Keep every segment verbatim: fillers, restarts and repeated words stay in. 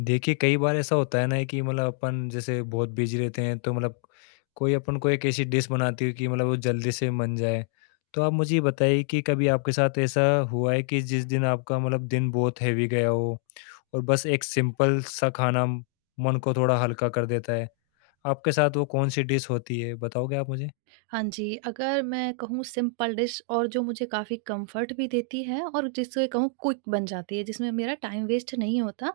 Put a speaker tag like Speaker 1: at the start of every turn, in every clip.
Speaker 1: देखिए, कई बार ऐसा होता है ना कि मतलब अपन जैसे बहुत बिज़ी रहते हैं, तो मतलब कोई अपन को एक ऐसी डिश बनाती हो कि मतलब वो जल्दी से बन जाए। तो आप मुझे ये बताइए कि कभी आपके साथ ऐसा हुआ है कि जिस दिन आपका मतलब दिन बहुत हेवी गया हो और बस एक सिंपल सा खाना म- मन को थोड़ा हल्का कर देता है? आपके साथ वो कौन-सी डिश होती है, बताओगे आप मुझे?
Speaker 2: हाँ जी, अगर मैं कहूँ सिंपल डिश और जो मुझे काफ़ी कंफर्ट भी देती है और जिसे कहूँ क्विक बन जाती है, जिसमें मेरा टाइम वेस्ट नहीं होता।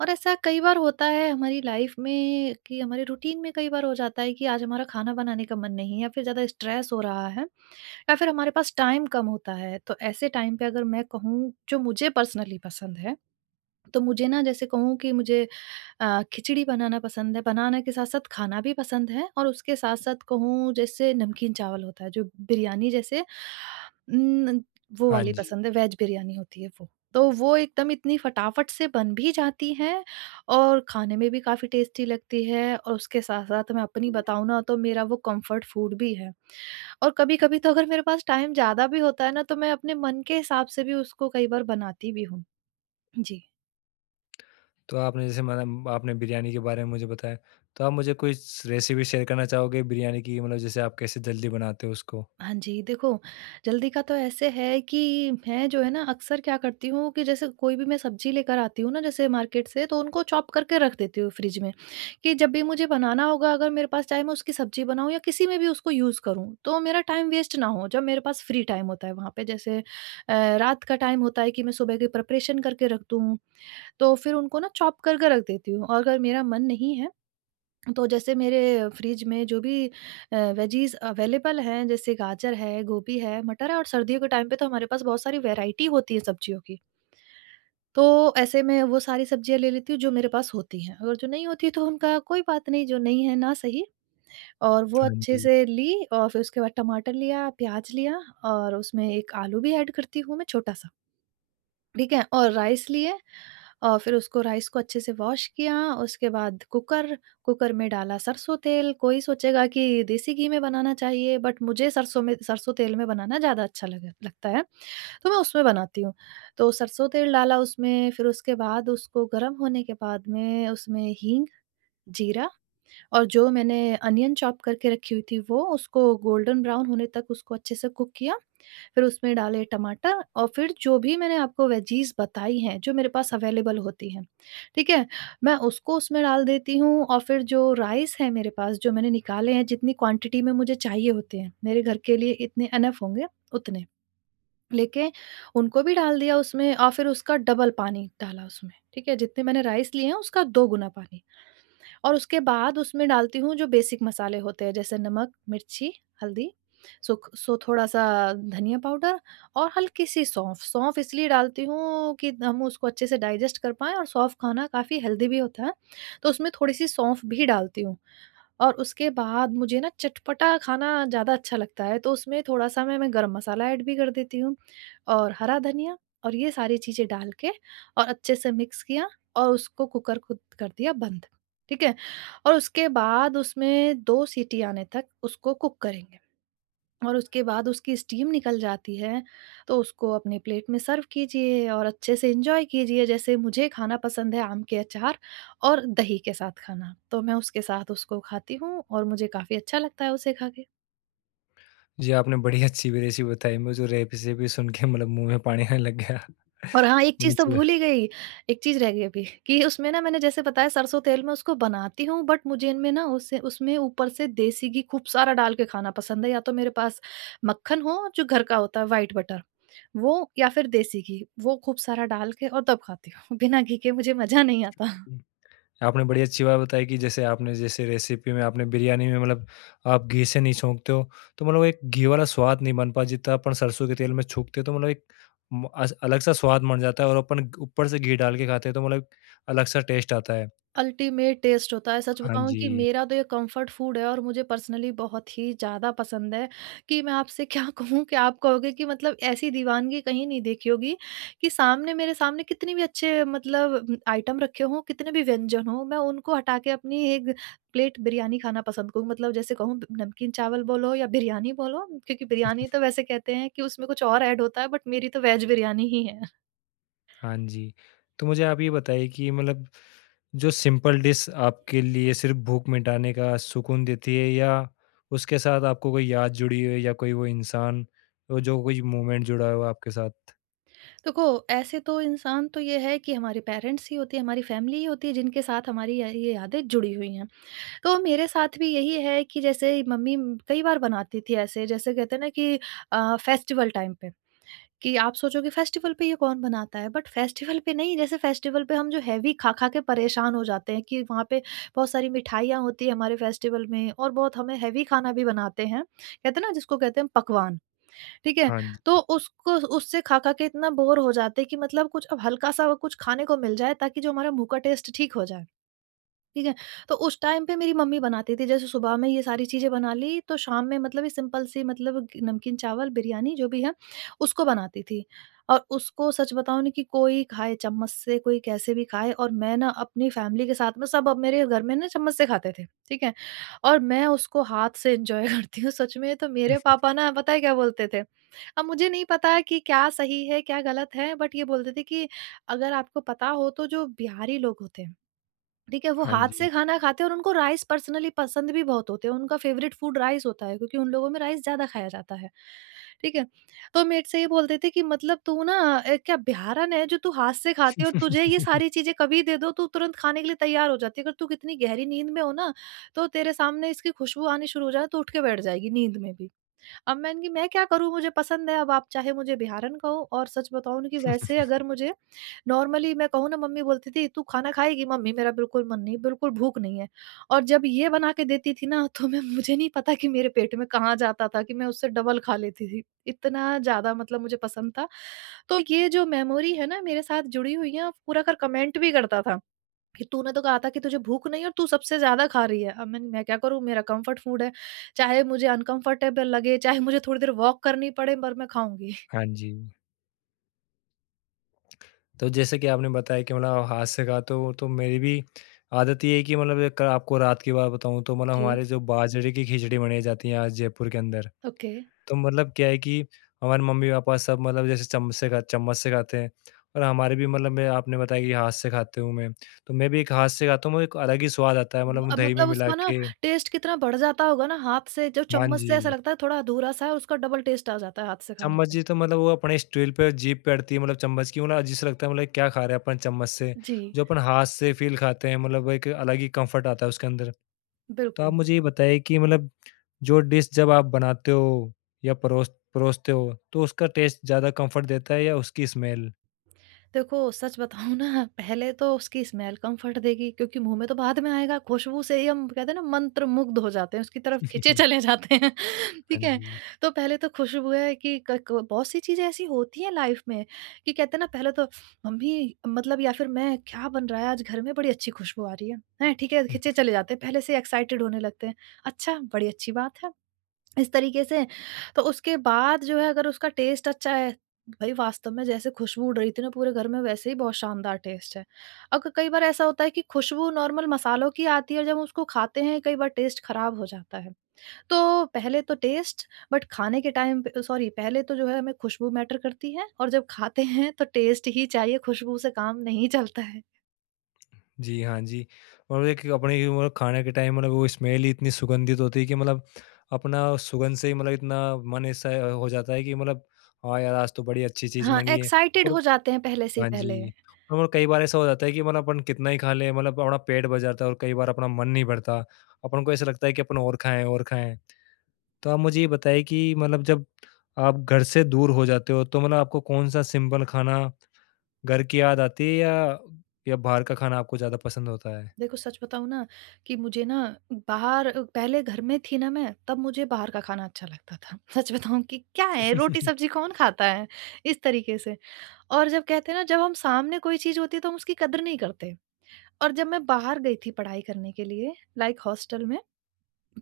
Speaker 2: और ऐसा कई बार होता है हमारी लाइफ में कि हमारे रूटीन में कई बार हो जाता है कि आज हमारा खाना बनाने का मन नहीं है या फिर ज़्यादा स्ट्रेस हो रहा है या फिर हमारे पास टाइम कम होता है। तो ऐसे टाइम पे अगर मैं कहूँ जो मुझे पर्सनली पसंद है, तो मुझे ना जैसे कहूँ कि मुझे अ, खिचड़ी बनाना पसंद है, बनाना के साथ-साथ खाना भी पसंद है और उसके साथ-साथ कहूँ जैसे नमकीन चावल होता है, जो बिरयानी जैसे उम, वो
Speaker 1: हाँ
Speaker 2: वाली
Speaker 1: जी।
Speaker 2: पसंद है, वेज बिरयानी होती है वो। तो वो एकदम इतनी फटाफट से बन भी जाती है और खाने में भी काफ़ी टेस्टी लगती है, और उसके साथ-साथ मैं अपनी बताऊँ ना तो मेरा वो कम्फर्ट फूड भी है। और कभी-कभी तो अगर मेरे पास टाइम ज़्यादा भी होता है ना, तो मैं अपने मन के हिसाब से भी उसको कई बार बनाती भी हूँ। जी।
Speaker 1: तो आपने जैसे मतलब आपने बिरयानी के बारे में मुझे बताया, तो आप मुझे कोई स रेसिपी शेयर करना चाहोगे बिरयानी की मतलब जैसे आप कैसे जल्दी बनाते हो उसको?
Speaker 2: हाँ जी, देखो, जल्दी का तो ऐसे है कि मैं जो है ना अक्सर क्या करती हूँ कि जैसे कोई भी मैं सब्ज़ी लेकर आती हूँ ना जैसे मार्केट से, तो उनको चॉप करके रख देती हूँ फ्रिज में, कि जब भी मुझे बनाना होगा, अगर मेरे पास चाहे मैं उसकी सब्ज़ी बनाऊँ या किसी में भी उसको यूज़ करूँ, तो मेरा टाइम वेस्ट ना हो। जब मेरे पास फ्री टाइम होता है वहाँ पे, जैसे अ, रात का टाइम होता है, कि मैं सुबह की प्रिपरेशन करके रख दूँ, तो फिर उनको ना चॉप करके रख देती हूँ। और अगर मेरा मन नहीं है तो जैसे मेरे फ्रिज में जो भी अ, वेजीज़ अवेलेबल हैं, जैसे गाजर है, गोभी है, मटर है, और सर्दियों के टाइम पे तो हमारे पास बहुत सारी वैराइटी होती है सब्जियों की। तो ऐसे में वो सारी सब्जियाँ ले लेती हूँ जो मेरे पास होती हैं, अगर जो नहीं होती है तो उनका कोई बात नहीं, जो नहीं है ना सही। और वो
Speaker 1: हाँ
Speaker 2: अच्छे
Speaker 1: जी।
Speaker 2: से ली और फिर उसके बाद टमाटर लिया, प्याज़ लिया, और उसमें एक आलू भी ऐड करती हूँ मैं छोटा-सा। ठीक है? और राइस लिए और फिर उसको, राइस को अच्छे से वॉश किया, उसके बाद कुकर, कुकर में डाला सरसों तेल। कोई सोचेगा कि देसी घी में बनाना चाहिए, बट मुझे सरसों में, सरसों तेल में बनाना ज़्यादा अच्छा लग लगता है, तो मैं उसमें बनाती हूँ। तो सरसों तेल डाला उसमें, फिर उसके बाद उसको गरम होने के बाद में उसमें हींग, जीरा, और जो मैंने अनियन चॉप करके रखी हुई थी वो, उसको गोल्डन ब्राउन होने तक उसको अच्छे से कुक किया। फिर उसमें डाले टमाटर, और फिर जो भी मैंने आपको वेजीज़ बताई हैं, जो मेरे पास अवेलेबल होती हैं, ठीक है? मैं उसको उसमें डाल देती हूँ। और फिर जो राइस है मेरे पास, जो मैंने निकाले हैं, जितनी क्वांटिटी में मुझे चाहिए होते हैं, मेरे घर के लिए इतने इनफ होंगे उतने लेके, उनको भी डाल दिया उसमें। और फिर उसका डबल पानी डाला उसमें, ठीक है? जितने मैंने राइस लिए हैं उसका दो गुना पानी। और उसके बाद उसमें डालती हूँ जो बेसिक मसाले होते हैं, जैसे नमक, मिर्ची, हल्दी, सुख सो थोड़ा-सा धनिया पाउडर, और हल्की-सी सौंफ। सौंफ इसलिए डालती हूँ कि हम उसको अच्छे से डाइजेस्ट कर पाएँ, और सौंफ खाना काफ़ी हेल्दी भी होता है, तो उसमें थोड़ी-सी सौंफ भी डालती हूँ। और उसके बाद मुझे ना चटपटा खाना ज़्यादा अच्छा लगता है, तो उसमें थोड़ा-सा मैं मैं गरम मसाला ऐड भी कर देती हूँ, और हरा धनिया, और ये सारी चीज़ें डाल के और अच्छे से मिक्स किया, और उसको, कुकर को कर दिया बंद, ठीक है? और उसके बाद उसमें दो सीटी आने तक उसको कुक करेंगे। और उसके बाद उसकी स्टीम निकल जाती है, तो उसको अपनी प्लेट में सर्व कीजिए और अच्छे से एन्जॉय कीजिए। जैसे मुझे खाना पसंद है आम के अचार और दही के साथ खाना, तो मैं उसके साथ उसको खाती हूँ और मुझे काफ़ी अच्छा लगता है उसे खा के।
Speaker 1: जी, आपने बड़ी अच्छी भी रेसिपी बताई, मुझे रेसिपी सुन के मतलब मुँह में पानी आने लग गया।
Speaker 2: और हाँ, एक चीज़ तो
Speaker 1: मुझे
Speaker 2: भूल ही गई, एक चीज़ रह गई अभी, कि उसमें ना, मैंने जैसे बताया सरसों तेल में उसको बनाती हूँ, बट मुझे इनमें ना उससे, उसमें ऊपर से देसी घी खूब सारा डाल के खाना पसंद है। या तो मेरे पास मक्खन हो जो घर का होता है, व्हाइट बटर, वो, या फिर देसी घी, वो खूब सारा डाल के और तब खाती हूँ। बिना घी के मुझे मज़ा नहीं आता।
Speaker 1: आपने बड़ी अच्छी बात बताई कि जैसे आपने जैसे रेसिपी में आपने बिरयानी में मतलब आप घी से नहीं छौंकते हो, तो मतलब एक घी वाला स्वाद नहीं बन पाता जितना अपन सरसों के तेल में छौंकते हैं, तो मतलब एक म अस अलग सा स्वाद बन जाता है और अपन ऊपर से घी डाल के खाते हैं, तो मतलब अलग सा टेस्ट आता है।
Speaker 2: अल्टीमेट टेस्ट होता है। सच
Speaker 1: हाँ
Speaker 2: बताऊँ, कि
Speaker 1: जी।
Speaker 2: मेरा तो ये कम्फर्ट फ़ूड है और मुझे पर्सनली बहुत ही ज़्यादा पसंद है, कि मैं आपसे क्या कहूँ, कि आप कहोगे कि मतलब ऐसी दीवानगी कहीं नहीं देखी होगी, कि सामने, मेरे सामने कितने भी अच्छे मतलब आइटम रखे हों, कितने भी व्यंजन हों, मैं उनको हटा के अपनी एक प्लेट बिरयानी खाना पसंद करूँ। मतलब जैसे कहूँ, नमकीन चावल बोलो या बिरयानी बोलो, क्योंकि बिरयानी तो वैसे कहते हैं कि उसमें कुछ और ऐड होता है, बट मेरी तो वेज बिरयानी ही है।
Speaker 1: हाँ जी। तो मुझे आप ये बताइए कि मतलब जो सिंपल डिश आपके लिए सिर्फ़ भूख मिटाने का सुकून देती है, या उसके साथ आपको कोई याद जुड़ी हो, या कोई वो इंसान, वो जो कोई मोमेंट जुड़ा हो आपके साथ?
Speaker 2: देखो, ऐसे तो इंसान तो ये है कि हमारे पेरेंट्स ही होते हैं, हमारी फ़ैमिली ही होती है, जिनके साथ हमारी य ये यादें जुड़ी हुई हैं। तो मेरे साथ भी यही है कि जैसे मम्मी कई बार बनाती थी, ऐसे जैसे कहते हैं ना, कि अ, फेस्टिवल टाइम पे, कि आप सोचोगे फेस्टिवल पे ये कौन बनाता है? बट फेस्टिवल पे नहीं, जैसे फेस्टिवल पे हम जो हैवी खा-खा के परेशान हो जाते हैं, कि वहाँ पे बहुत सारी मिठाइयाँ होती हैं हमारे फेस्टिवल में, और बहुत हमें हैवी खाना भी बनाते हैं। कहते हैं ना जिसको कहते हैं पकवान। ठीक है?
Speaker 1: हाँ
Speaker 2: तो
Speaker 1: जी।
Speaker 2: उसको, उससे खा-खा के इतना बोर हो जाते हैं, कि मतलब कुछ अब हल्का-सा कुछ खाने को मिल जाए, ताकि जो हमारा मुँह का टेस्ट ठीक हो जाए। ठीक है, तो उस टाइम पे मेरी मम्मी बनाती थी, जैसे सुबह में ये सारी चीज़ें बना ली, तो शाम में मतलब ये सिंपल सी, मतलब ग- नमकीन चावल, बिरयानी जो भी है, उसको बनाती थी। और उसको, सच बताऊँ ना, कि कोई खाए चम्मच से, कोई कैसे भी खाए, और मैं ना अपनी फैमिली के साथ में, सब अब मेरे घर में ना चम्मच से खाते थे, ठीक है? और मैं उसको हाथ से एन्जॉय करती हूँ सच में। तो मेरे पापा ना, पता है क्या बोलते थे? अब मुझे नहीं पता कि क्या सही है, क्या गलत है, बट ये बोलते थे कि, अगर आपको पता हो, तो जो बिहारी लोग होते हैं, ठीक है, वो
Speaker 1: हाँ
Speaker 2: हाथ
Speaker 1: जी।
Speaker 2: से खाना खाते हैं, और उनको राइस पर्सनली पसंद भी बहुत होते हैं, उनका फ़ेवरेट फ़ूड राइस होता है, क्योंकि उन लोगों में राइस ज़्यादा खाया जाता है। ठीक है, तो मेरे से ये बोलते थे कि, मतलब तू ना अ, क्या बिहारन है, जो तू हाथ से खाती है, और तुझे ये सारी चीज़ें कभी दे दो तू तुरंत खाने के लिए तैयार हो जाती है, अगर तू कितनी गहरी नींद में हो ना, तो तेरे सामने इसकी खुशबू आनी शुरू हो जाए, तो उठ के बैठ जाएगी नींद में भी। अब मैंने, कि मैं क्या करूँ, मुझे पसंद है, अब आप चाहे मुझे बिहारन कहो। और सच बताऊँ ना, कि वैसे अगर मुझे नॉर्मली, मैं कहूँ ना, मम्मी बोलती थी, "तू खाना खाएगी?" "मम्मी, मेरा बिल्कुल मन नहीं, बिल्कुल भूख नहीं है।" और जब ये बना के देती थी ना, तो मैं, मुझे नहीं पता कि मेरे पेट में कहाँ जाता था, कि मैं उससे डबल खा लेती थी। इतना ज़्यादा मतलब मुझे पसंद था। तो ये जो मेमोरी है ना, मेरे साथ जुड़ी हुई है, पूरा कर कमेंट भी करता था कि, "तूने तो कहा था कि तुझे भूख नहीं है, और तू सबसे ज़्यादा खा रही है।" अब मैं मैं क्या करूँ, मेरा कम्फर्ट फूड है, चाहे मुझे अनकम्फर्टेबल लगे, चाहे मुझे थोड़ी देर वॉक करनी पड़े, पर मैं खाऊँगी।
Speaker 1: हाँ जी। तो जैसे कि आपने बताया कि मतलब आप हाथ से खाते हो, तो मेरी भी आदत ये है कि मतलब एक आपको रात की बात बताऊँ तो मतलब
Speaker 2: जी,
Speaker 1: हमारे जो बाजरे की खिचड़ी बनाई जाती है आज जयपुर के अंदर।
Speaker 2: ओके।
Speaker 1: तो मतलब क्या है कि हमारे मम्मी-पापा सब मतलब जैसे चम्मच से खा चम्मच से खाते हैं, और हमारे भी मतलब मैं आपने बताया कि हाथ से खाते हूँ मैं, तो मैं भी एक हाथ से खाता हूँ, वो एक अलग ही स्वाद आता है मतलब
Speaker 2: अ,
Speaker 1: दही में
Speaker 2: मतलब
Speaker 1: मिला
Speaker 2: उसका ना
Speaker 1: के।
Speaker 2: टेस्ट कितना बढ़ जाता होगा ना हाथ से, जो
Speaker 1: हाँ
Speaker 2: चम्मच से ऐसा
Speaker 1: जी,
Speaker 2: लगता है थोड़ा अधूरा-सा है, उसका डबल टेस्ट आ जाता है हाथ से खाने
Speaker 1: चम्मच
Speaker 2: पे।
Speaker 1: जी तो मतलब वो अपने स्टील पे जीभ पे अड़ती है मतलब चम्मच की, मतलब अजीब सा लगता है मतलब क्या खा रहे हैं अपन चम्मच से,
Speaker 2: जी,
Speaker 1: जो अपन हाथ से फ़ील खाते हैं मतलब एक अलग ही कम्फर्ट आता है उसके अंदर। तो आप
Speaker 2: बिल्कुल।
Speaker 1: मुझे ये बताइए कि मतलब जो डिश जब आप बनाते हो या परोस परोसते हो, तो उसका टेस्ट ज़्यादा कम्फर्ट देता है या उसकी स्मेल?
Speaker 2: देखो, सच बताऊँ ना, पहले तो उसकी स्मेल कम्फर्ट देगी, क्योंकि मुँह में तो बाद में आएगा, खुशबू से ही हम कहते हैं ना मंत्रमुग्ध हो जाते हैं, उसकी तरफ खींचे चले जाते हैं।
Speaker 1: हाँ
Speaker 2: ठीक है?
Speaker 1: जी।
Speaker 2: तो पहले तो खुशबू है, कि क क बहुत सी चीज़ें ऐसी होती हैं लाइफ़ में, कि कहते हैं ना पहले तो, मम्मी मतलब, या फिर मैं, क्या बन रहा है आज घर में, बड़ी अच्छी खुशबू आ रही है। हैं? ठीक है,
Speaker 1: हम्म,
Speaker 2: खींचे चले जाते हैं पहले से एक्साइटेड होने लगते हैं। अच्छा, बड़ी अच्छी बात है। इस तरीके से तो उसके बाद जो है, अगर उसका टेस्ट अच्छा है, भई वास्तव में जैसे खुशबू उड़ रही थी ना पूरे घर में, वैसे ही बहुत शानदार टेस्ट है। अब कई बार ऐसा होता है कि खुशबू नॉर्मल मसालों की आती है, और जब हम उसको खाते हैं कई बार टेस्ट खराब हो जाता है। तो पहले तो टेस्ट, बट खाने के टाइम पे, सॉरी, पहले तो जो है हमें खुशबू मैटर करती है, और जब खाते हैं तो टेस्ट ही चाहिए, खुशबू से काम नहीं चलता है।
Speaker 1: जी, हाँ जी। और एक अपने ये मतलब खाने के टाइम मतलब वो स्मेल ही इतनी सुगंधित होती है कि मतलब अपना सुगंध से ही मतलब इतना मन ऐसा हो जाता है कि मतलब हाँ यार, आज तो बड़ी अच्छी चीज़
Speaker 2: हाँ,
Speaker 1: बनी है।
Speaker 2: एक्साइटेड
Speaker 1: और
Speaker 2: हो जाते हैं पहले से ही,
Speaker 1: हाँ
Speaker 2: पहले।
Speaker 1: जी। और मतलब कई बार ऐसा हो जाता है कि मतलब अपन कितना ही खा लें, मतलब अपना पेट भर जाता है और कई बार अपना मन नहीं भरता। अपन को ऐसा लगता है कि अपन और खाएँ, और खाएँ। तो आप मुझे ये बताइए कि मतलब जब आप घर से दूर हो जाते हो, तो मतलब आपको कौन-सा सिंपल खाना घर की याद आती है, या या बाहर का खाना आपको ज़्यादा पसंद होता है?
Speaker 2: देखो, सच बताऊँ ना, कि मुझे ना, बाहर, पहले घर में थी ना मैं, तब मुझे बाहर का खाना अच्छा लगता था। सच बताऊँ, कि क्या है, रोटी-सब्ज़ी कौन खाता है? इस तरीके से। और जब कहते हैं ना, जब हम सामने कोई चीज़ होती है तो हम उसकी कदर नहीं करते। और जब मैं बाहर गई थी पढ़ाई करने के लिए, लाइक हॉस्टल में,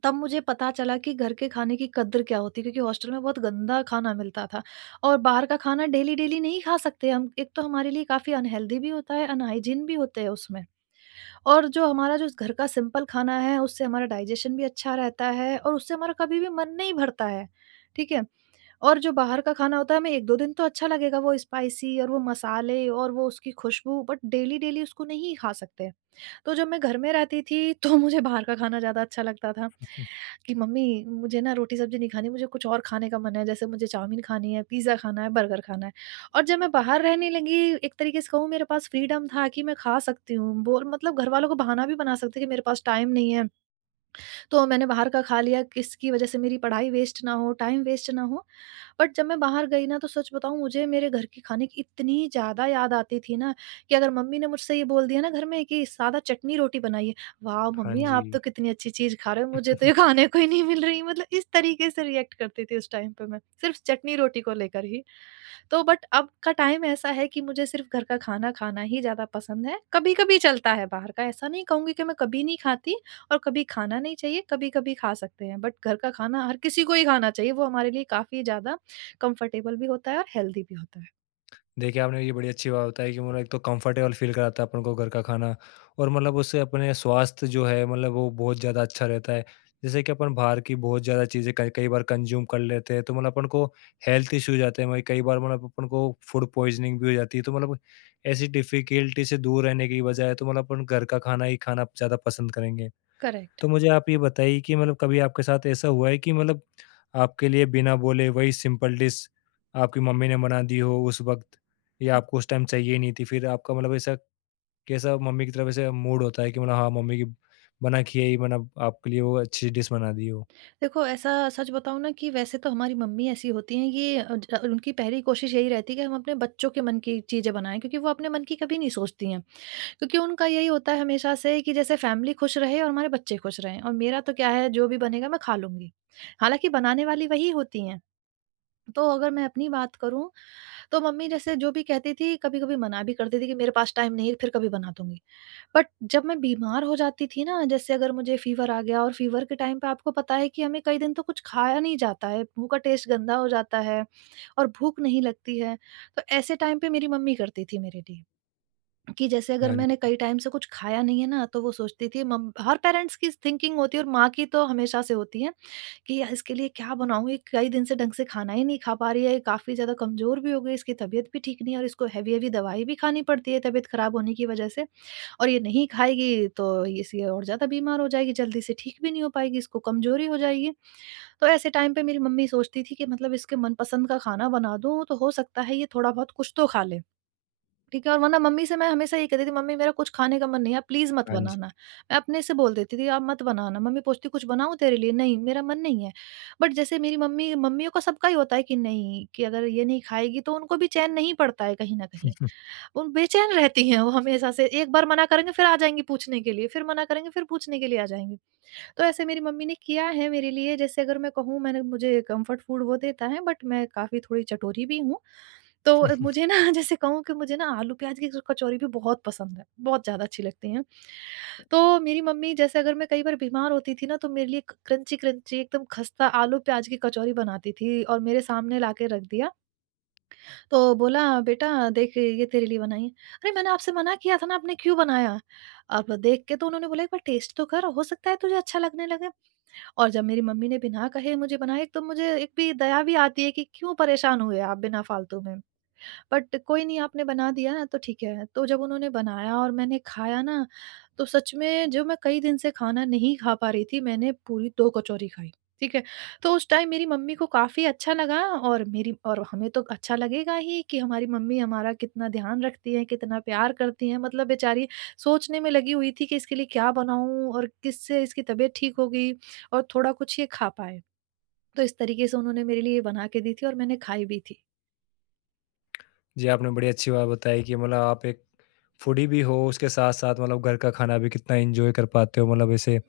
Speaker 2: तब मुझे पता चला कि घर के खाने की कद्र क्या होती है, क्योंकि हॉस्टल में बहुत गंदा खाना मिलता था। और बाहर का खाना डेली डेली नहीं खा सकते हम, एक तो हमारे लिए काफ़ी अनहेल्दी भी होता है, अनहाइजीन भी होते हैं उसमें। और जो हमारा, जो घर का सिंपल खाना है, उससे हमारा डाइजेशन भी अच्छा रहता है, और उससे हमारा कभी भी मन नहीं भरता है। ठीक है। और जो बाहर का खाना होता है, हमें एक दो दिन तो अच्छा लगेगा, वो स्पाइसी और वो मसाले और वो उसकी खुशबू, बट डेली-डेली उसको नहीं खा सकते। तो जब मैं घर में रहती थी तो मुझे बाहर का खाना ज़्यादा अच्छा लगता था, कि मम्मी मुझे ना रोटी-सब्ज़ी नहीं खानी, मुझे कुछ और खाने का मन है, जैसे मुझे चाउमीन खानी है, पिज़्ज़ा खाना है, बर्गर खाना है। और जब मैं बाहर रहने लगी, एक तरीके से कहूँ, मेरे पास फ्रीडम था कि मैं खा सकती हूँ, बोल, मतलब घरवालों को बहाना भी बना सकती कि मेरे पास टाइम नहीं है। तो मैंने बाहर का खा लिया, किसकी वजह से मेरी पढ़ाई वेस्ट ना हो, टाइम वेस्ट ना हो। बट जब मैं बाहर गई ना, तो सच बताऊँ, मुझे मेरे घर के खाने की इतनी ज़्यादा याद आती थी ना, कि अगर मम्मी ने मुझसे ये बोल दिया ना घर में कि सादा चटनी रोटी बनाइए, वाह
Speaker 1: हाँ
Speaker 2: मम्मी,
Speaker 1: जी।
Speaker 2: आप तो कितनी अच्छी चीज़ खा रहे हो, मुझे तो ये खाने को ही नहीं मिल रही। मतलब इस तरीके से रिएक्ट करती थी उस टाइम पे मैं, सिर्फ़ चटनी रोटी को लेकर ही। तो बट अब का टाइम ऐसा है कि मुझे सिर्फ़ घर का खाना खाना ही ज़्यादा पसंद है। कभी-कभी चलता है बाहर का, ऐसा नहीं कहूँगी कि मैं कभी नहीं खाती और कभी खाना नहीं चाहिए, कभी-कभी खा सकते हैं, बट घर का खाना हर किसी को ही खाना चाहिए, वो हमारे लिए काफ़ी ज़्यादा कंफर्टेबल भी होता है और हेल्दी भी होता है।
Speaker 1: देखिए, आपने ये बड़ी अच्छी बात बताई कि मतलब एक तो कंफर्टेबल फ़ील कराता है अपन को घर का खाना, और मतलब उससे अपने स्वास्थ्य जो है मतलब वो बहुत ज़्यादा अच्छा रहता है। जैसे कि अपन बाहर की बहुत ज़्यादा चीज़ें कई कई बार कंज़्यूम कर लेते हैं, तो मतलब अपन को हेल्थ इश्यूज़ आते हैं। वहीं कई बार मतलब अपन को फूड पॉइज़निंग भी हो जाती है। तो मतलब ऐसी डिफ़िकल्टी से दूर रहने की बजाय तो मतलब अपन घर का खाना ही खाना ज़्यादा पसंद करेंगे।
Speaker 2: करेक्ट।
Speaker 1: तो मुझे आप ये बताइए कि मतलब कभी आपके साथ ऐसा हुआ है कि मतलब आपके लिए बिना बोले वही सिंपल डिश आपकी मम्मी ने बना दी हो उस वक़्त, या आपको उस टाइम चाहिए ही नहीं थी, फिर आपका मतलब ऐसा कैसा मम्मी की तरफ ऐसा मूड होता है कि मतलब हाँ, मम्मी की बना खिया ही मतलब आपके लिए वो अच्छी डिश बना दी हो?
Speaker 2: देखो, ऐसा सच बताऊँ ना, कि वैसे तो हमारी मम्मी ऐसी होती हैं कि अ, ज उनकी पहली कोशिश यही रहती है कि हम अपने बच्चों के मन की चीज़ें बनाएँ, क्योंकि वो अपने मन की कभी नहीं सोचती हैं। क्योंकि उनका यही होता है हमेशा से, कि जैसे फैमिली खुश रहे और हमारे बच्चे खुश रहें, और मेरा तो क्या है, जो भी बनेगा मैं खा लूँगी। हालाँकि बनाने वाली वही होती हैं। तो अगर मैं अपनी बात करूँ, तो मम्मी जैसे जो भी कहती थी, कभी-कभी मना भी करती थी कि मेरे पास टाइम नहीं है, फिर कभी बना दूँगी। बट जब मैं बीमार हो जाती थी ना, जैसे अगर मुझे फीवर आ गया, और फीवर के टाइम पे आपको पता है कि हमें कई दिन तो कुछ खाया नहीं जाता है, मुँह का टेस्ट गंदा हो जाता है और भूख नहीं लगती है। तो ऐसे टाइम पे मेरी मम्मी करती थी मेरे लिए, कि जैसे अगर
Speaker 1: हाँ,
Speaker 2: मैंने
Speaker 1: जी,
Speaker 2: कई टाइम से कुछ खाया नहीं है ना, तो वो सोचती थी, मम हर पेरेंट्स की थिंकिंग होती है, और माँ की तो हमेशा से होती है। कि या इसके लिए क्या बनाऊँ? ये कई दिन से ढंग से खाना ही नहीं खा पा रही है, ये काफ़ी ज़्यादा कमज़ोर भी हो गई, इसकी तबीयत भी ठीक नहीं है, और इसको हेवी-हेवी दवाई भी खानी पड़ती है तबीयत खराब होने की वज़ह से, और ये नहीं खाएगी तो इसलिए और ज़्यादा बीमार हो जाएगी, जल्दी से ठीक भी नहीं हो पाएगी, इसको कमज़ोरी हो जाएगी। तो ऐसे टाइम पे मेरी मम्मी सोचती थी कि मतलब इसके मनपसंद का खाना बना दूँ, तो हो सकता है ये थोड़ा बहुत कुछ तो खा ले। ठीक है, और वरना मम्मी से मैं हमेशा ये कहती थी, "मम्मी, मेरा कुछ खाने का मन नहीं है, आप प्लीज़ मत
Speaker 1: हाँ जी।
Speaker 2: बनाना।" मैं अपने से बोल देती थी, "आप मत बनाना।" मम्मी पूछती, "कुछ बनाऊँ तेरे लिए?" "नहीं, मेरा मन नहीं है।" बट जैसे मेरी मम्मी, मम्मियों का सबका ही होता है कि नहीं, कि अगर ये नहीं खाएगी तो उनको भी चैन नहीं पड़ता है कहीं न कहीं। वो बेचैन रहती हैं वो हमेशा से, एक बार मना करेंगे, फिर आ जाएँगी पूछने के लिए, फिर मना करेंगे, फिर पूछने के लिए आ जाएँगी। तो ऐसे मेरी मम्मी ने किया है मेरे लिए, जैसे अगर मैं कहूँ, मैंने, मुझे कम्फर्ट फूड वो देता है, बट मैं काफ़ी थोड़ी चटोरी भी हूँ। तो मुझे ना जैसे कहूँ कि मुझे ना आलू प्याज़ की कचौरी भी बहुत पसंद है, बहुत ज़्यादा अच्छी लगती हैं। तो मेरी मम्मी, जैसे अगर मैं कई बार बीमार होती थी ना, तो मेरे लिए क क्रंची क्रंची एकदम खस्ता आलू प्याज़ की कचौरी बनाती थी, और मेरे सामने लाके रख दिया। तो बोला, बेटा देख, ये तेरे लिए बनाई है। अरे, मैंने आपसे मना किया था ना, आपने क्यों बनाया? अब देख के तो उन्होंने बोला, एक बार टेस्ट तो कर, हो सकता है तुझे अच्छा लगने लगे। और जब मेरी मम्मी ने बिना कहे मुझे बनाए, तो मुझे एक भी दया भी आती है कि क्यों परेशान हुए आप बिना फालतू में। बट कोई नहीं, आपने बना दिया ना तो ठीक है। तो जब उन्होंने बनाया और मैंने खाया ना, तो सच में, जो मैं कई दिन से खाना नहीं खा पा रही थी, मैंने पूरी दो कचौरी खाई, ठीक है। तो उस टाइम मेरी मम्मी को काफ़ी अच्छा लगा, और मेरी, और हमें तो अच्छा लगेगा ही कि हमारी मम्मी हमारा कितना ध्यान रखती हैं, कितना प्यार करती हैं। मतलब बेचारी सोचने में लगी हुई थी कि इसके लिए क्या बनाऊँ, और किससे इसकी तबीयत ठीक होगी, और थोड़ा कुछ ये खा पाए। तो इस तरीके से उन्होंने मेरे लिए बना के दी थी, और मैंने खाई भी थी।
Speaker 1: जी, आपने बड़ी अच्छी बात बताई कि मतलब आप एक फूडी भी हो, उसके साथ-साथ मतलब घर का खाना भी कितना एन्जॉय कर पाते हो। मतलब ऐसे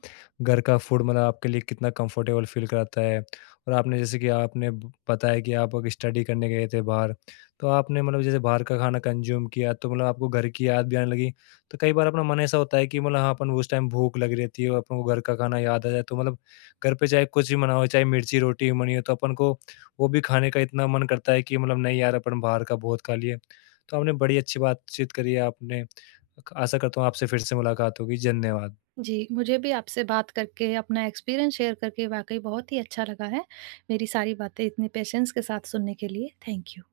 Speaker 1: घर का फूड मतलब आपके लिए कितना कंफर्टेबल फ़ील कराता है। और आपने जैसे कि आपने ब बताया कि आप अग स्टडी करने गए थे बाहर, तो आपने मतलब जैसे बाहर का खाना कंज़्यूम किया, तो मतलब आपको घर की याद भी आने लगी। तो कई बार अपना मन ऐसा होता है कि मतलब हाँ, अपन उस टाइम भूख लगी रहती है और अपन को घर का खाना याद आ जाए, तो मतलब घर पे चाहे कुछ भी बना हो, चाहे मिर्ची रोटी बनी हो, तो अपन को वो भी खाने का इतना मन करता है कि मतलब नहीं यार अपन बाहर का बहुत खा लिए। तो आपने बड़ी अच्छी बातचीत करी है आपने। आशा करता हूँ आपसे फिर से मुलाकात होगी। धन्यवाद।
Speaker 2: जी, मुझे भी आपसे बात करके, अपना एक्सपीरियंस शेयर करके वाक़ई बहुत ही अच्छा लगा है। मेरी सारी बातें इतने पेशेंस के साथ सुनने के लिए, थैंक यू।